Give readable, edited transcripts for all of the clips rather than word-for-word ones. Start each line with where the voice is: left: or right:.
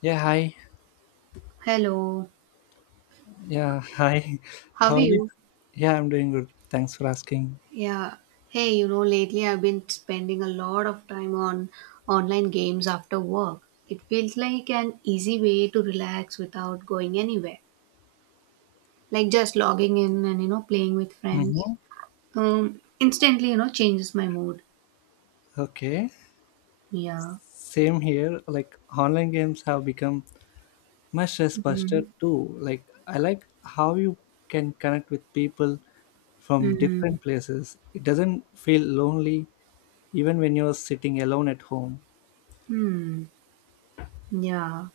left: Yeah, hi.
right: Hello,
left: Yeah, hi.
right: how
left: How
right: are
left: are you?
right: you?
left: Yeah, I'm doing good. Thanks for asking.
right: Yeah, Hey, lately I've been spending a lot of time on online games after work. It feels like an easy way to relax without going anywhere, like just logging in and, playing with
left: Mm-hmm.
right: friends. Instantly, changes my mood.
left: Okay.
right: Yeah.
left: Same here. Like online games have become my stress buster too. Like I like how you can connect with people from
right: Mm,
left: different places. It doesn't feel lonely even when you're sitting alone at home.
right: hmm. Yeah.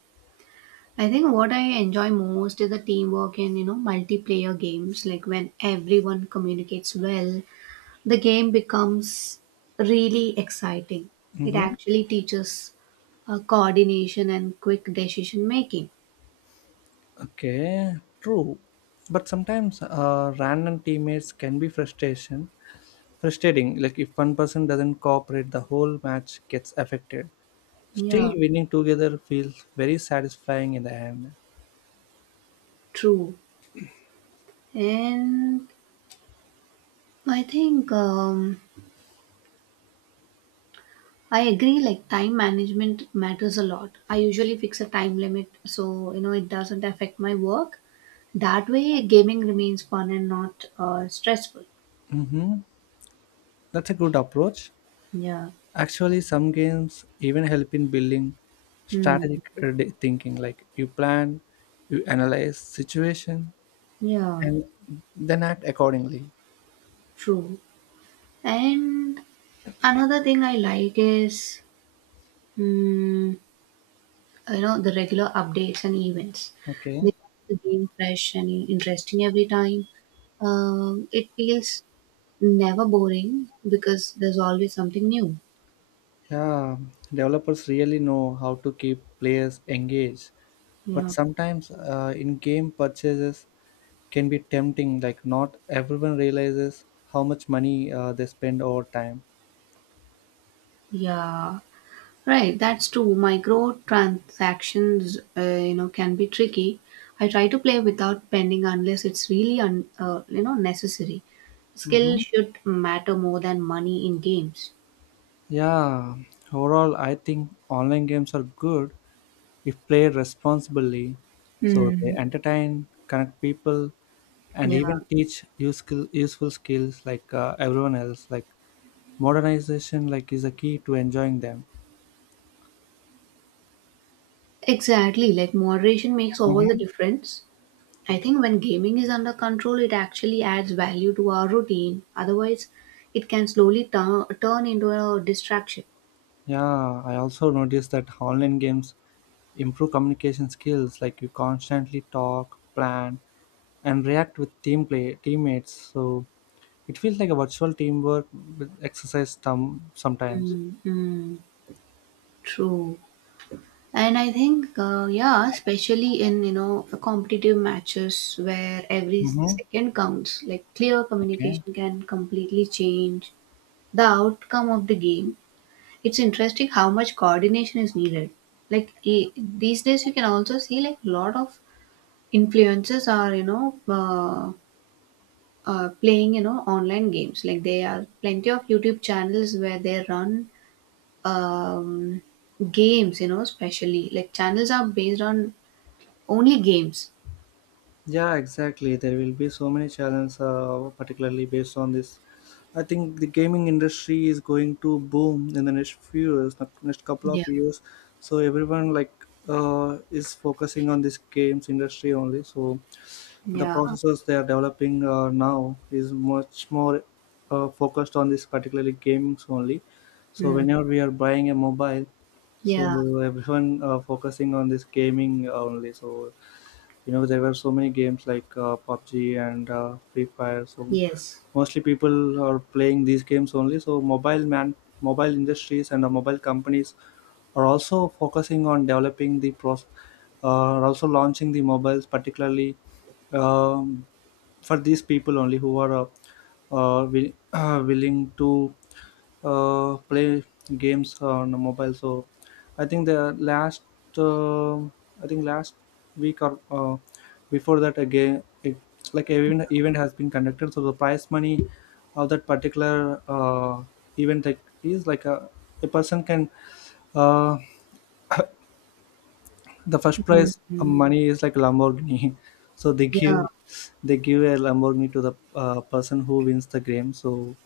right: I think what I enjoy most is the teamwork in, multiplayer games, like when everyone communicates well the game becomes really exciting. It
left: Mm-hmm.
right: actually teaches coordination and quick decision making.
left: Okay, true. But sometimes random teammates can be frustration. Frustrating like if one person doesn't cooperate, the whole match gets affected. Still,
right: Yeah,
left: winning together feels very satisfying in the end.
right: true. And I think I agree, like time management matters a lot. I usually fix a time limit so it doesn't affect my work. That way, gaming remains fun and not stressful.
left: Hmm, that's a good approach.
right: Yeah.
left: Actually, some games even help in building
right: Hmm.
left: strategic thinking. Like you plan, you analyze situation,
right: Yeah,
left: and then act accordingly.
right: true. And another thing I like is Mm, the regular updates and events.
left: Okay.
right: They keep the game fresh and interesting every time. It feels never boring because there's always something new.
left: Yeah, developers really know how to keep players engaged, but
right: Yeah.
left: sometimes in-game purchases can be tempting. Like not everyone realizes how much money they spend over time.
right: Yeah, right. That's true. Micro transactions, can be tricky. I try to play without pending unless it's really necessary. Skill
left: Hmm.
right: should matter more than money in games.
left: Yeah, overall, I think online games are good if played responsibly. So they
right: Hmm.
left: entertain, connect people, and
right: Yeah.
left: even teach useful skills like everyone else. Like modernization, like is a key to enjoying them.
right: Exactly, like moderation makes all the
left: Mhm.
right: difference. I
left: Okay.
right: think when gaming is under control, it actually adds value to our routine. Otherwise, it can slowly turn into a distraction.
left: Yeah, I also noticed that online games improve communication skills. Like you constantly talk, plan, and react with team play teammates. So it feels like a virtual teamwork with exercise some sometimes.
right: Mm-hmm. True. And I think, yeah, especially in, competitive matches where every
left: Mm-hmm.
right: second counts, like clear
left: Okay.
right: communication can completely change the outcome of the game. It's interesting how much coordination is needed. Like these days, you can also see like a lot of influencers are playing online games. Like there are plenty of YouTube channels where they run um, games. You know, especially like channels are based on only games.
left: Yeah, exactly. There will be so many challenges, particularly based on this. I think the gaming industry is going to boom in the next few years, the next couple of
right: Yeah.
left: years. So everyone like is focusing on this games industry only. So the
right: Yeah.
left: processors they are developing now is much more focused on this particularly games only. So
right: Mm.
left: whenever we are buying a mobile, so
right: Yeah.
left: everyone focusing on this gaming only, so you know there were so many games like pubg and free fire. So
right: Yes.
left: mostly people are playing these games only, so mobile industries and the mobile companies are also focusing on developing the pros, are also launching the mobiles particularly um, for these people only who are willing to play games on a mobile. So I think the last uh, I think last week or before that again it, like event has been conducted. So the prize money of that particular event, like is a person can uh, the first prize
right: Mm-hmm.
left: money is like Lamborghini. So they give,
right: Yeah.
left: they give a Lamborghini to the person who wins the game. So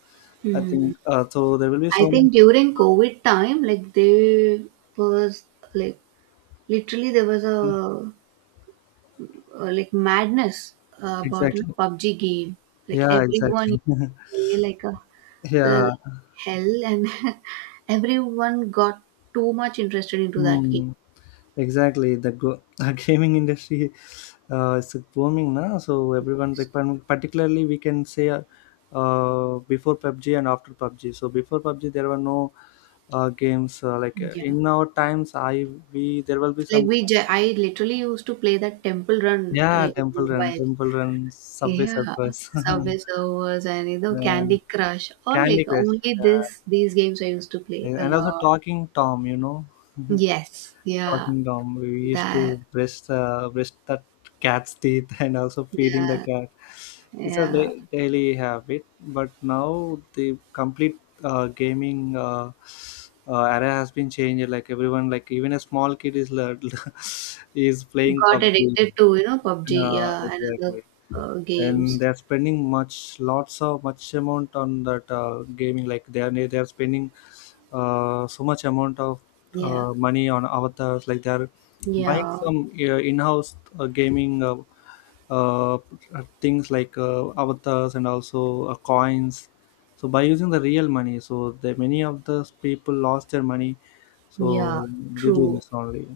left: I
right: Mm.
left: think There will be
right: I
left: so many.
right: think during COVID time, like they was like Literally, there was a, like madness about
left: Exactly.
right: PUBG game. Like
left: Yeah.
right: everyone
left: Exactly.
right: used to play like
left: Yeah.
right: uh, hell, and everyone got too much interested into that game.
left: Hmm. Exactly. Gaming industry is booming now. So everyone, like, par- particularly, we can say. Before PUBG and after PUBG. So before PUBG, there were no games
right: Yeah,
left: in our times. I we there will be
right: like
left: some.
right: I literally used to play that Temple Run
left: Yeah,
right: in
left: Temple Run,
right: mobile.
left: Temple Run, Subway
right: Yeah,
left: Surfers.
right: Subway Servers and Candy Crush. All
left: Candy
right: like
left: Crush.
right: only
left: Yeah.
right: this these games I used to play a
left: And also
right: lot.
left: Talking Tom, you know.
right: Yes, yeah,
left: Talking Tom. We used
right: that,
left: to brush brush the cat's teeth and also feeding the
right: yeah,
left: cat. It's a
right: yeah.
left: daily habit, but now the complete gaming era has been changed. Like everyone, like even a small kid is lear- is playing
right: Got
left: PUBG.
right: addicted to, PUBG, yeah, and other
left: Exactly.
right: games.
left: And they're spending much lots of much amount on that gaming. Like they are spending so much amount of
right: Yeah,
left: money on avatars. Like they are buying
right: yeah,
left: some in-house gaming uh, things like avatars and also coins, so by using the real money. So the many of those people lost their money,
right: yeah,
left: so due to
right: true.
left: this only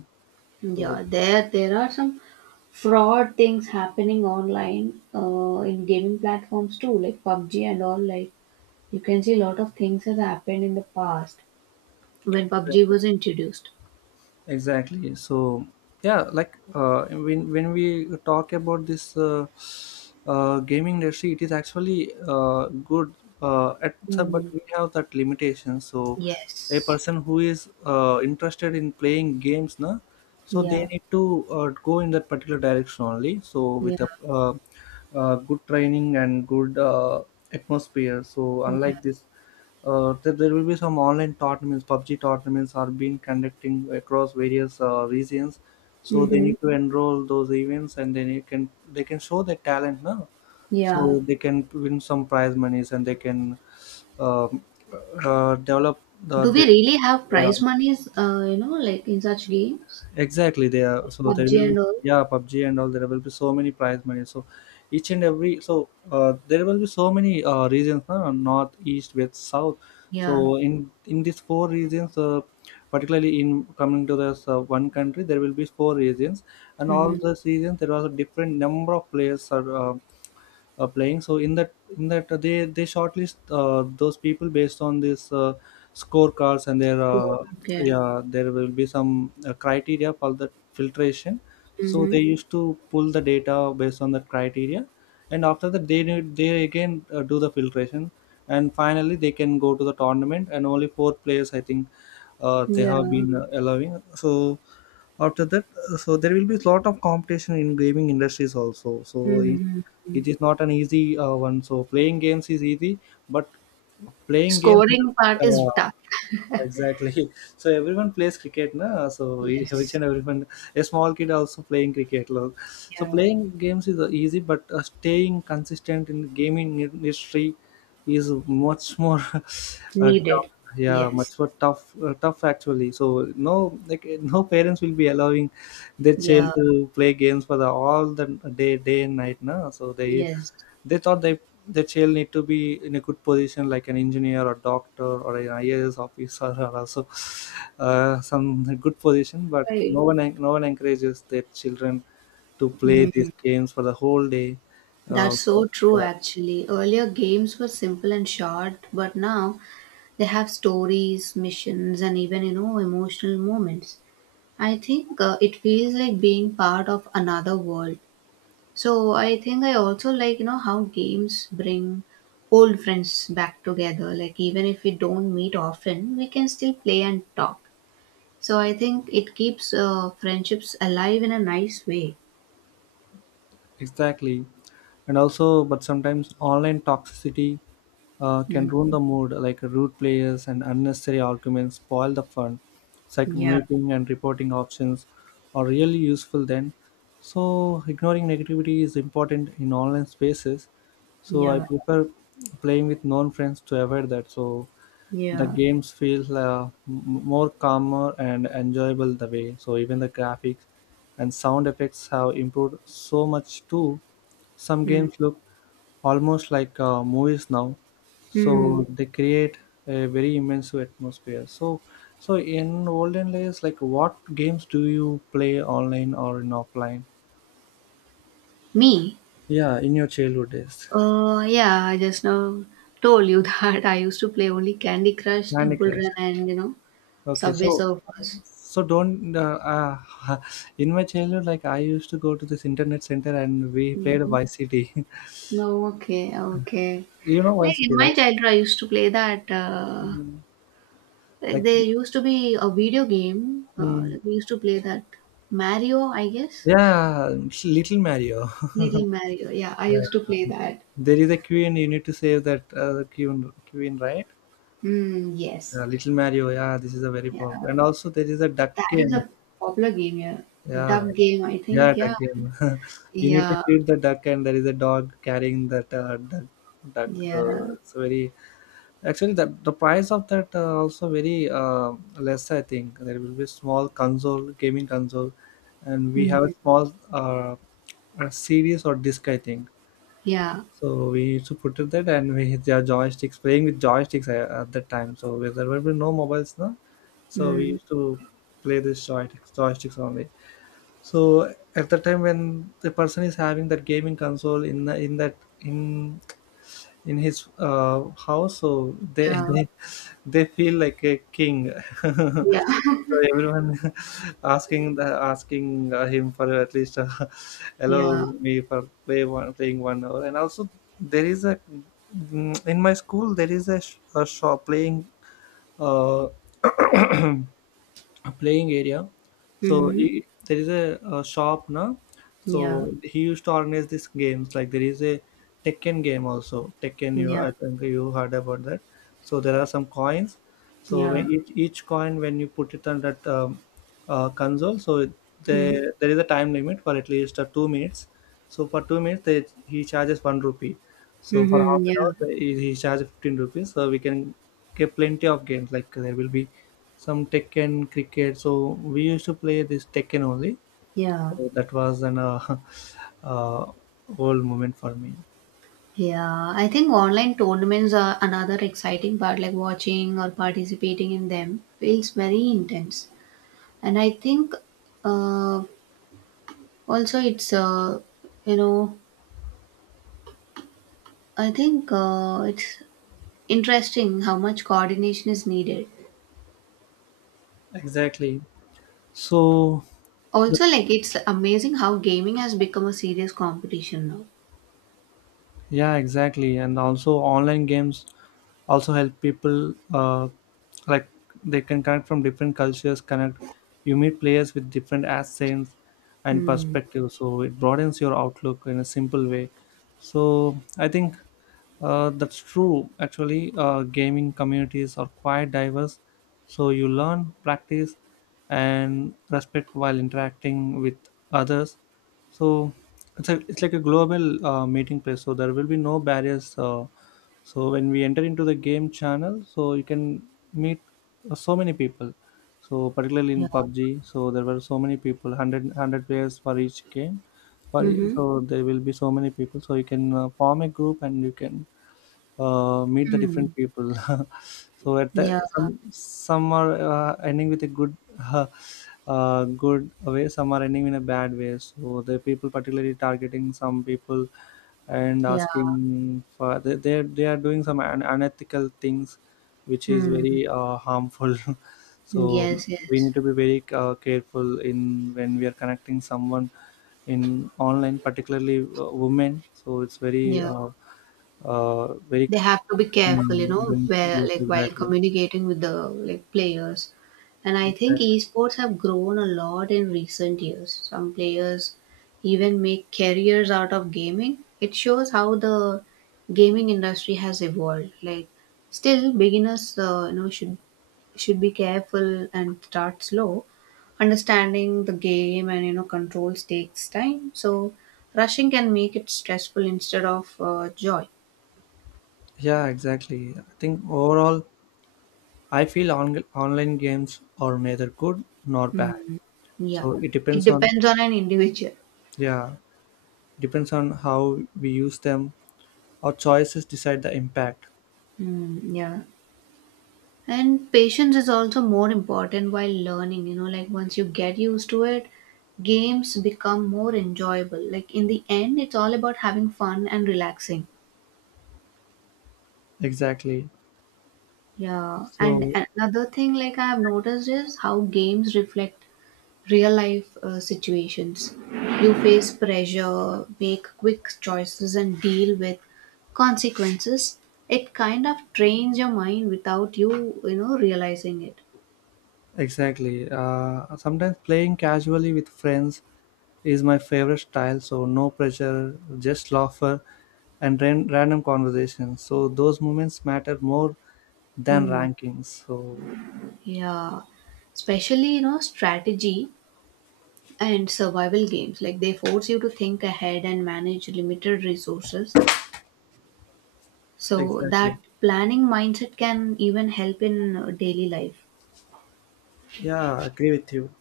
left: so
right: Yeah, there are some fraud things happening online in gaming platforms too, like PUBG and all. Like you can see a lot of things has happened in the past when PUBG
left: exactly.
right: was introduced.
left: Exactly, so yeah like when we talk about this gaming industry, it is actually good
right: Hmm.
left: but we have that limitation. So a
right: Yes.
left: person who is interested in playing games na, so they
right: Yeah.
left: need to go in that particular direction only, so with
right: Yeah.
left: a good training and good atmosphere. So
right: Yeah.
left: unlike this there will be some online tournaments, PUBG tournaments are being conducting across various regions. So they
right: Mm-hmm.
left: need to enroll those events, and then you can they can show their talent now. So
right: Yeah.
left: they can win some prize monies, and they can um, develop
right: Do we
left: the
right: really have
left: yeah,
right: prize monies, like in such games?
left: exactly. They are so there
right: PUBG
left: will be
right: and all?
left: yeah PUBG and all. There will be so many prize money. So each and every so there will be so many regions, no? North, east, west, south. So
right: Yeah.
left: in these four regions, particularly in coming to this one country, there will be four regions, and all
right: Mm-hmm.
left: those regions there was a different number of players are playing. So in that they shortlist those people based on this scorecards and their
right: Score. Okay.
left: yeah, there will be some criteria for the filtration. So they
right: Mm-hmm.
left: used to pull the data based on that criteria, and after that they again do the filtration, and finally they can go to the tournament and only four players I think they have
right: Yeah.
left: been allowing. So after that so there will be a lot of competition in gaming industries also. So
right: Mm-hmm.
left: it is not an easy one. So playing games is easy, but playing games
right: Scoring part is
left: uh,
right: tough.
left: exactly. So everyone plays cricket, na? So each
right: Yes.
left: and everyone, a small kid also playing cricket. Lo. So
right: Yeah.
left: playing games is easy, but staying consistent in the gaming industry is much more tough.
right: Needed.
left: Yeah, much
right: Yes.
left: more tough, tough actually. So no, like no parents will be allowing their child
right: Yeah.
left: to play games for the all the day, day and night. Na, so
right: Yes.
left: they thought they their child need to be in a good position like an engineer or doctor or an IAS officer or also some good position. But
right: Right.
left: no one encourages their children to play
right: Mm.
left: these games for the whole day. uh,
right: That's so true, actually. Earlier games were simple and short, but now they have stories, missions, and even, emotional moments. I think it feels like being part of another world. So I think I also like, how games bring old friends back together. Like even if we don't meet often, we can still play and talk. So I think it keeps friendships alive in a nice way.
left: exactly. And also but sometimes online toxicity can ruin
right: Mm.
left: the mood. Like rude players and unnecessary arguments spoil the fun. It's like
right: Yeah,
left: muting and reporting options are really useful, then. So ignoring negativity is important in online spaces. So I
right: yeah,
left: prefer playing with known friends to avoid that. So the
right: yeah.
left: games feel more calmer and enjoyable the way. So even the graphics and sound effects have improved so much too. Some
right: Mm.
left: games look almost like movies now.
right: Hmm.
left: So they create a very immersive atmosphere. So so in olden days, like what games do you play online or in offline?
right: Me?
left: Yeah, in your childhood days,
right: Yeah, I just now told you that I used to play only Candy Crush,
left: Candy
right: Temple
left: Crush.
right: Run, and
left: Okay,
right: Subway
left: so
right: Surfers.
left: so don't uh, in my childhood, like I used to go to this internet center and we played YCT.
right: Oh, okay, okay.
left: You know
right: Like in
left: YCT, right?
right: my childhood, I used to play that.
left: Mm.
right: Like
left: Like,
right: there used to be a video game.
left: mm,
right: Like we used to play that Mario, I guess.
left: yeah, Little Mario.
right: Little Mario. Yeah, I
left: Yeah.
right: used to play that.
left: There is a queen. You need to save that queen, right?
right: Mm, yes.
left: Little Mario. Yeah, this is a very
right: Yeah,
left: powerful. And also there is a duck
right: that is
left: game.
right: a popular game. Yeah,
left: Yeah,
right: duck game. I
left: yeah,
right: think. Yeah.
left: duck game. You need to
right: Yeah.
left: feed the duck, and there is a dog carrying that duck. Duck. So
right: Yeah.
left: it's very actually, that the price of that also very less. I think there will be small console, gaming console, and we have a
right: Mm,
left: small a series or disc. I think
right: yeah.
left: so. We used to put it that, and we hit their joysticks, playing with joysticks at that time. So where there will be no mobiles now, so we
right: Mm,
left: used to play this joysticks, joysticks only. So at the time when the person is having that gaming console in the, in that in in his house, so they,
right: yeah.
left: they feel like a king.
right: Yeah.
left: So everyone asking the asking him for at least allow
right: Yeah.
left: me for play one playing 1 hour. And also there is a mm, in my school there is a shop playing uh, a playing area. So
right: Mm-hmm.
left: he, there is a shop now.
right: Yeah.
left: So he used to organize these games. Like there is a Tekken game also. Tekken, you
right: Yeah.
left: I think you heard about that. So there are some coins. So
right: Yeah.
left: each coin, when you put it on that console, so
right: Mm-hmm.
left: there there is a time limit for at least 2 minutes. So for 2 minutes, he charges 1 rupee. So for half
right: Mm-hmm.
left: an hour,
right: Yeah.
left: he charges 15 rupees. So we can get plenty of games. Like there will be some Tekken cricket. So we used to play this Tekken only.
right: Yeah.
left: So that was an uh, old moment for me.
right: Yeah, I think online tournaments are another exciting part, like watching or participating in them feels very intense. And I think uh, also it's, you know, I think it's interesting how much coordination is needed.
left: Exactly. So the,
right: Also, like it's amazing how gaming has become a serious competition now.
left: yeah, exactly. And also online games also help people like they can connect from different cultures. Connect. You meet players with different accents and
right: Hmm.
left: perspectives. So it broadens your outlook in a simple way. So I think That's true. Actually, gaming communities are quite diverse, so you learn, practice, and respect while interacting with others. So it's like a global meeting place. So there will be no barriers. So when we enter into the game channel, so you can meet so many people. So particularly in
right: Yeah.
left: PUBG, so there were so many people, 100, players for each game. For, e-
right: Mm-hmm.
left: so there will be so many people. So you can form a group and you can meet the
right: Hmm.
left: different people. So at the,
right: Yeah.
left: some are ending with a good good way, some are ending in a bad way. So the people particularly targeting some people and
right: Yeah.
left: asking for they are doing some unethical things, which is
right: Hmm.
left: very harmful. So
right: Yes,
left: we need
right: yes.
left: to be very careful in when we are connecting someone in online, particularly women. So it's very,
right: Yeah.
left: very
right: They have to be careful, you know, where
left: yes,
right: like while
left: exactly,
right: communicating with the like players. And I think
left: exactly.
right: esports have grown a lot in recent years. Some players even make careers out of gaming. It shows how the gaming industry has evolved. Like still beginners, should be careful and start slow. Understanding the game and, controls takes time, so rushing can make it stressful instead of joy.
left: Yeah, exactly. I think overall, I feel online games are neither good nor bad.
right: Hmm. Yeah,
left: So it
right: it
left: depends on,
right: depends on an individual.
left: yeah, depends on how we use them. Our choices decide the impact.
right: Mm, yeah. And patience is also more important while learning, like once you get used to it, games become more enjoyable. Like in the end, it's all about having fun and relaxing.
left: Exactly.
right: Yeah. And
left: So
right: another thing like I have noticed is how games reflect real life situations. You face pressure, make quick choices, and deal with consequences. It kind of trains your mind without you, realizing it.
left: exactly. Sometimes playing casually with friends is my favorite style, so no pressure, just laughter and random conversations. So those moments matter more than
right: Hmm.
left: rankings. So
right: Yeah, especially strategy and survival games. Like they force you to think ahead and manage limited resources. So
left: exactly.
right: that planning mindset can even help in daily life.
left: Yeah, agree with you.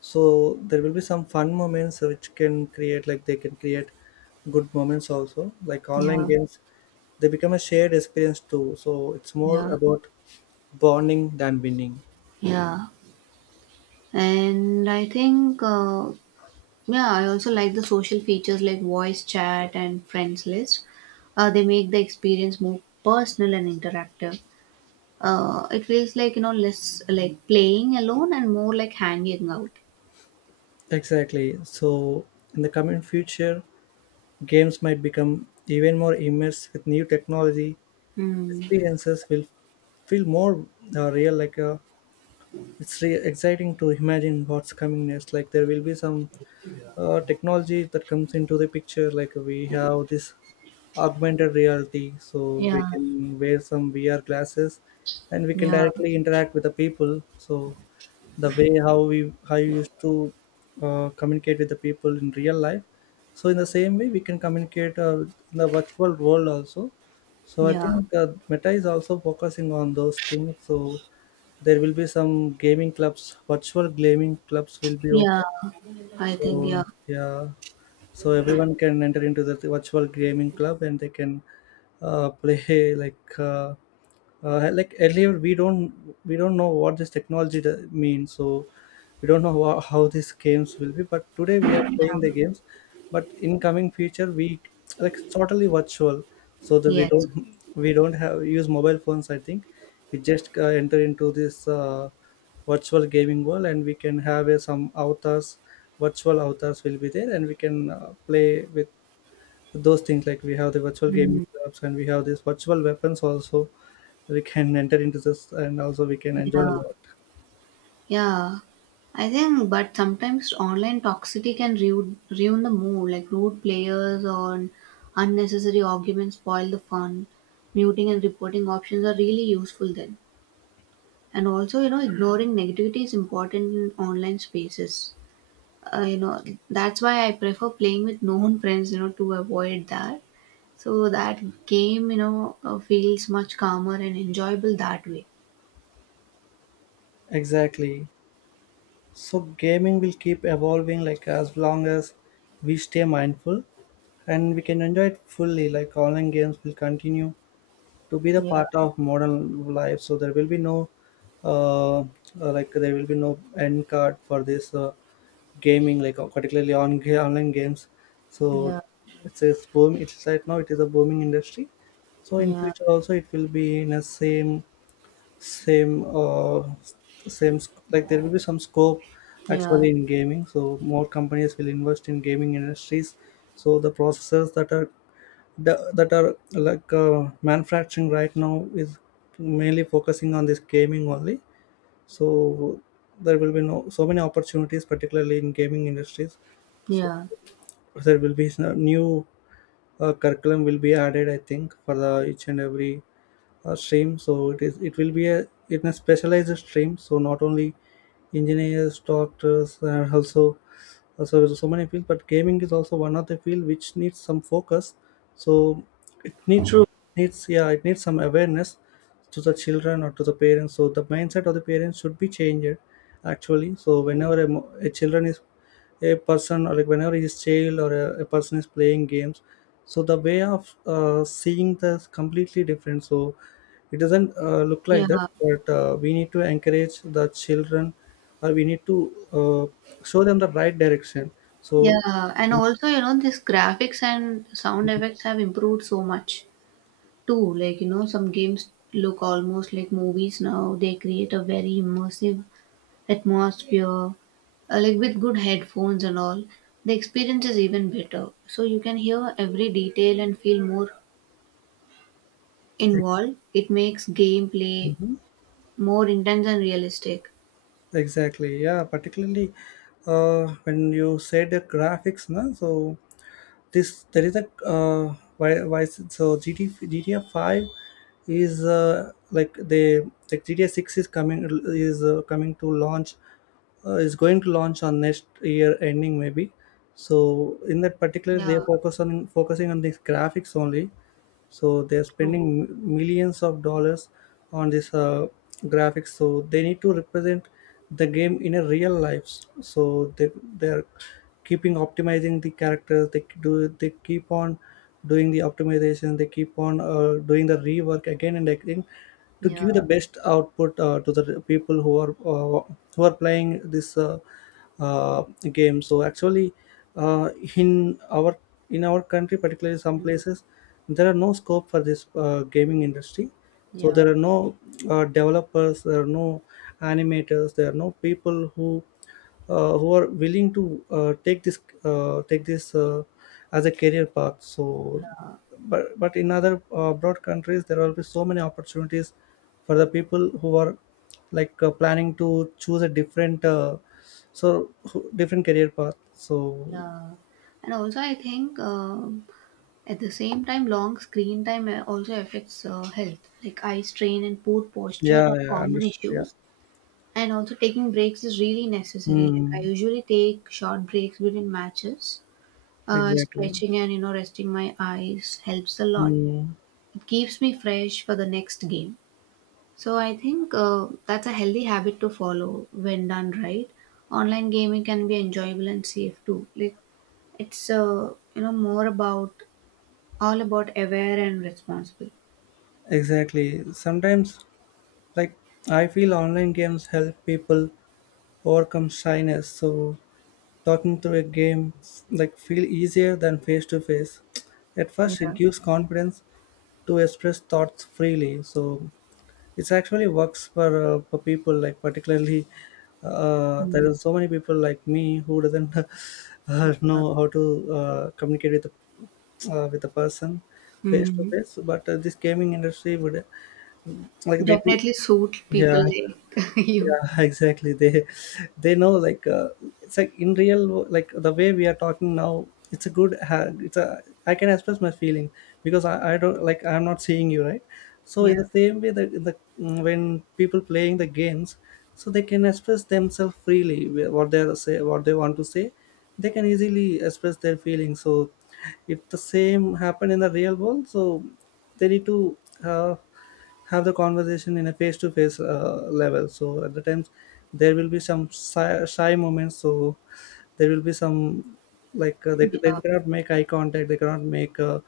left: So there will be some fun moments which can create, like, they can create good moments also. Like online
right: Yeah,
left: games, they become a shared experience too. So it's more
right: yeah,
left: about bonding than winning.
right: yeah. And I think, yeah, I also like the social features like voice chat and friends list. They make the experience more personal and interactive. It feels like, less like playing alone and more like hanging out.
left: Exactly. So in the coming future, games might become even more immersed with new technology,
right: Mm.
left: experiences will feel more real, like it's exciting to imagine what's coming next. Like, there will be some technology that comes into the picture, like we have this augmented reality, so we
right: Yeah,
left: can wear some VR glasses and we can
right: yeah,
left: directly interact with the people. So the way how you used to communicate with the people in real life, so in the same way we can communicate in the virtual world also. So I
right: yeah,
left: think Meta is also focusing on those things. So there will be some gaming clubs virtual gaming clubs will be
right: yeah.
left: open.
right: I think, yeah,
left: So yeah, so everyone can enter into the virtual gaming club and they can play like like earlier we don't know what this technology means. So we don't know how these games will be, but today we are playing the games, but in coming future we, like, totally virtual, so that we
right: yes.
left: don't we don't have use mobile phones, I think. We just enter into this virtual gaming world and we can have some avatars, virtual avatars will be there and we can play with those things, like we have the virtual gaming
right: Mm.
left: clubs and we have these virtual weapons also. We can enter into this and also we can enjoy
right: Yeah.
left: a lot.
right: Yeah, I think, but sometimes online toxicity can ruin the mood. Like rude players or unnecessary arguments spoil the fun. Muting and reporting options are really useful then. And also, ignoring negativity is important in online spaces. Uh, you know, that's why I prefer playing with known friends, to avoid that. So that game, feels much calmer and enjoyable that way.
left: Exactly. So gaming will keep evolving, like as long as we stay mindful and we can enjoy it fully, like online games will continue to be the
right: Yeah,
left: part of modern life. So there will be no uh, uh, like there will be no end card for this gaming, like particularly on online games. So
right: yeah,
left: it's a boom, it's right now, it is a booming industry. So in
right: yeah,
left: future also it will be in a same, same same like there will be some scope
right: Yeah,
left: actually in gaming. So more companies will invest in gaming industries. So the processors that are that are like manufacturing right now is mainly focusing on this gaming only. So there will be no so many opportunities particularly in gaming industries. So
right: yeah,
left: there will be new curriculum will be added, I think, for the each and every stream. So it is, it will be a, in a specialized stream, so not only engineers, doctors, and also so there's so many fields, but gaming is also one of the field which needs some focus. So it need,
right: true.
left: needs, yeah, it needs some awareness to the children or to the parents. So the mindset of the parents should be changed actually. So whenever a children is a person, or like whenever he is child or a person is playing games, so the way of seeing this completely different. So it doesn't look like
right: Yeah,
left: that, but we need to encourage the children or we need to uh, show them the right direction. So
right: yeah. And also, this graphics and sound effects have improved so much too. Like, some games look almost like movies now. They create a very immersive atmosphere. Like with good headphones and all, the experience is even better. So you can hear every detail and feel more
left: ex-
right: involved. It makes gameplay
left: mhm.
right: more intense and realistic.
left: Exactly, yeah, particularly when you said the graphics na, so this there is a why so GTA 5 is like they, like GTA 6 is coming, is coming to launch, is going to launch on next year ending maybe. So in that particular they
right: Yeah,
left: focusing on these graphics only. So they're
right: true.
left: spending millions of dollars on this graphics. So they need to represent the game in a real life. So they're keeping optimizing the characters. They do, they keep on doing the optimization, they keep on doing the rework again and again, to
right: Yeah,
left: give the best output to the people who are playing this uh, game. So actually, uh, in our in our country, particularly some
right: mm,
left: places, there are no scope for this gaming industry. So
right: yeah,
left: there are no developers, there are no animators, there are no people who are willing to take this as a career path. So,
right: yeah,
left: but in other broad countries, there will be so many opportunities for the people who are like planning to choose a different so different career path. So
right: yeah. And also, I think at the same time, long screen time also affects health, like eye strain and poor posture
left: yeah,
right: are
left: yeah,
right: common
left: understood. Yeah.
right: issues. And also, taking breaks is really necessary. Like I
left: Mm,
right: usually take short breaks between matches.
left: exactly.
right: Stretching and resting my eyes helps a lot.
left: Mm,
right: It keeps me fresh for the next game. So I think that's a healthy habit to follow. When done right, online gaming can be enjoyable and safe too. Like it's more about all about aware and responsible.
left: exactly. Sometimes, like, I feel online games help people overcome shyness. So talking through a game, like, feel easier than face to face. At first, it
right: Yeah.
left: gives confidence to express thoughts freely. So it's actually works for people, like particularly there
right: Mm,
left: are so many people like me who doesn't
right: yeah.
left: know how to communicate with the with the person face to
right: Mhm.
left: face, but this gaming industry would like they
right: Definitely suit people
left: yeah,
right: like you.
left: yeah, exactly they know, like it's like in real like the way we are talking now, it's a good it's a, I can express my feeling because I don't, like, I'm not seeing you, right? So
right: Yeah.
left: in the same way that in the mm, when people playing the games, so they can express themselves freely what they say, what they want to say, they can easily express their feelings. So if the same happen in the real world, so they need to uh, have the conversation in a face-to-face level. So at the times there will be some shy moments, so there will be some like they
right: Yeah.
left: cannot make eye contact, they cannot make uh,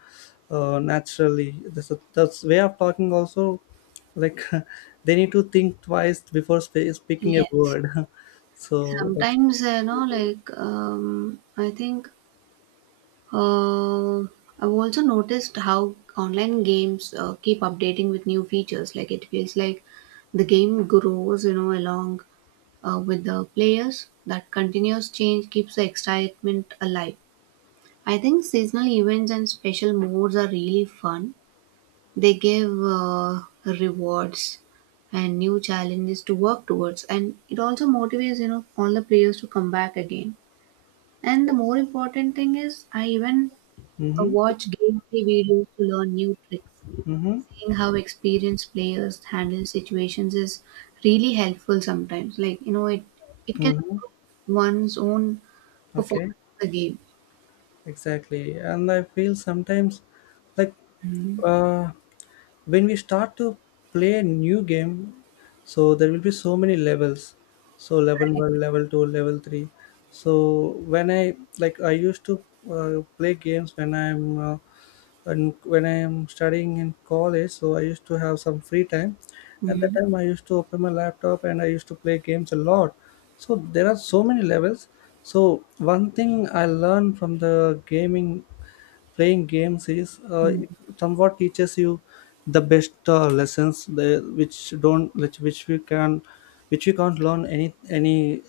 left: uh, naturally that's, a, that's way of talking also, like they need to think twice before speaking a
right: Yes.
left: word. So that's
right: Sometimes, I think I've also noticed how online games keep updating with new features. Like, it feels like the game grows, along with the players. That continuous change keeps the excitement alive. I think seasonal events and special modes are really fun. They give rewards and new challenges to work towards, and it also motivates, all the players to come back again. And the more important thing is, I even
left: mm-hmm,
right: watch gameplay videos to learn new tricks.
left: mm-hmm,
right: Seeing how experienced players handle situations is really helpful sometimes. Like it can
left: mm-hmm.
right: improve one's own
left: Okay,
right: performance in the game.
left: exactly. And I feel sometimes, like
right: Mhm.
left: uh, when we start to play a new game, so there will be so many levels. So level
right: Right.
left: 1, level 2, level 3. So when I, like I used to play games when i'm uh, and when I am studying in college, so I used to have some free time. At that
right: Mhm.
left: time, I used to open my laptop and I used to play games a lot. So there are so many levels. So one thing I learned from the gaming playing games is, it
right: Mhm.
left: somewhat teaches you the best lessons the, which don't which we can, which you can't learn any,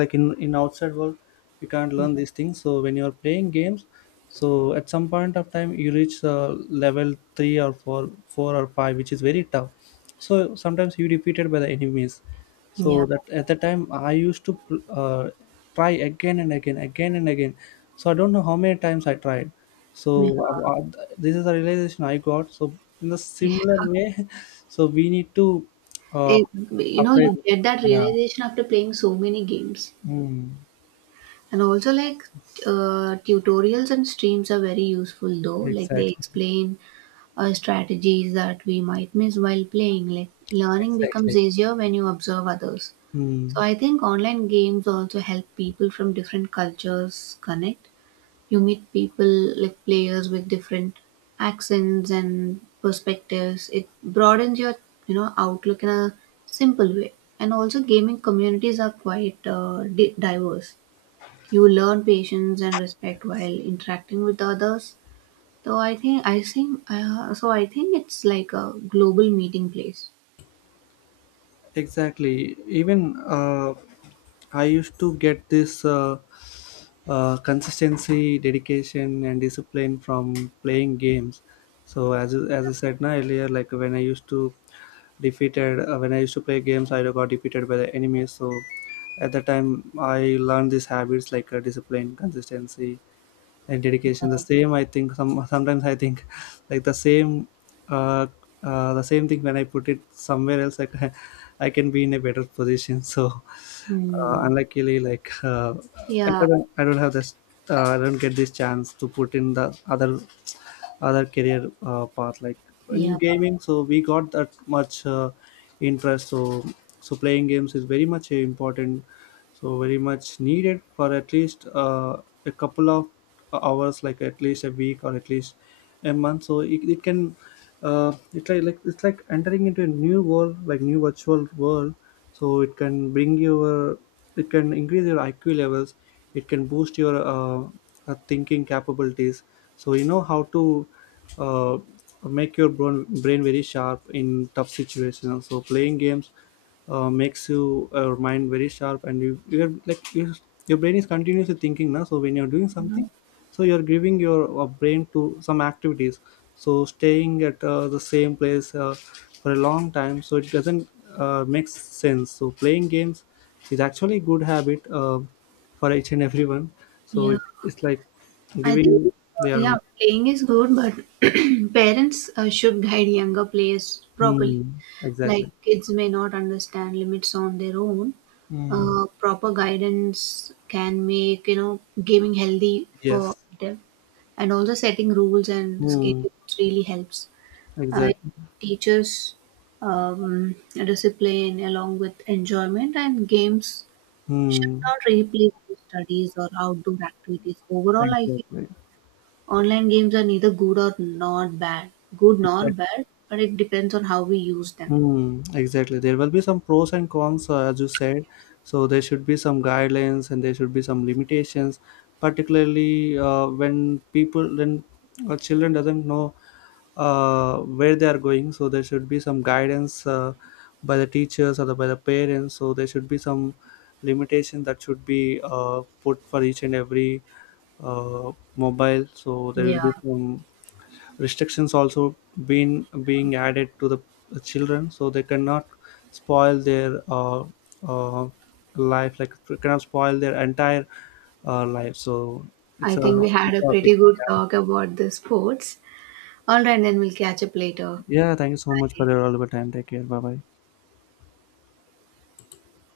left: like in outside world you can't learn these things. So when you are playing games, so at some point of time you reach level 3 or 4, 4 or 5, which is very tough. So sometimes you defeated by the enemies.
right: Yeah.
left: So that at the time I used to try again and again, again and again. So I don't know how many times I tried. So
right: Yeah.
left: this is a realization I got. So in the
right: Yeah.
left: similar way so we need to uh,
right: It,
left: apply,
right: you get that
left: yeah,
right: realization after playing so many games.
left: mm,
right: And also like tutorials and streams are very useful though, like they
left: exactly,
right: explain strategies that we might miss while playing. Like learning becomes
left: exactly,
right: easier when you observe others. So
left: mm,
right: I think online games also help people from different cultures connect. You meet people like players with different accents and perspectives. It broadens your, outlook in a simple way. And also, gaming communities are quite diverse. You learn patience and respect while interacting with others. So I think it's like a global meeting place.
left: exactly, even I used to get this consistency, dedication, and discipline from playing games. So as I said na, earlier, like when I used to defeated, when I used to play games, I got defeated by the enemies. So at that time I learned these habits, like discipline, consistency, and dedication, the
right: Yeah.
left: same, I think some, sometimes I think like uh, the same thing, when I put it somewhere else, I can, I can be in a better position. So
right: Hmm.
left: unluckily, like
right: Yeah,
left: I don't have this I don't get this chance to put in the other career path, like in
right: yeah,
left: gaming, so we got that much interest. So so playing games is very much important, so very much needed for at least a couple of hours, like at least a week or at least a month. So it can it's like it's like entering into a new world, like new virtual world. So it can bring your, it can increase your IQ levels, it can boost your thinking capabilities. So you know how to uh, make your brain very sharp in tough situations. So playing games makes you your mind very sharp, and your brain is continuously thinking now. So when you're doing something, so you're giving your brain to some activities. So staying at the same place for a long time, so it doesn't make sense. So playing games is actually a good habit for each and everyone. So
right: yeah.
left: it's like
right: I think,
left: giving, yeah,
right: yeah, playing is good, but parents should guide younger players properly.
left: hmm,
right: Like
left: exactly.
right: kids may not understand limits on their own.
left: Hmm.
right: Proper guidance can make, gaming healthy for
left: Yes,
right: them, and also setting rules and
left: hmm,
right: schedules really helps. It
left: exactly,
right: teaches discipline along with enjoyment, and games should
left: hmm,
right: not replace studies or outdoor activities. Overall, I feel
left: exactly.
right: online games are neither good nor
left: Exactly.
right: bad, but it depends on how we use them.
left: Mm, exactly. There will be some pros and cons, as you said. So there should be some guidelines and there should be some limitations, particularly when children doesn't know where they are going. So there should be some guidance by the parents. So there should be some limitation that should be put for each and every mobile. So there will
right: Yeah.
left: be some restrictions also been being added to the children, so they cannot spoil their uh, life, like cannot spoil their entire life. So it's
right: I
left: a
right: think we
left: good
right: had a
left: topic.
right: pretty good talk about the sports. All right, then we'll catch up later.
left: Yeah, thank you so much for
right: Bye.
left: your valuable time. Take care, bye bye.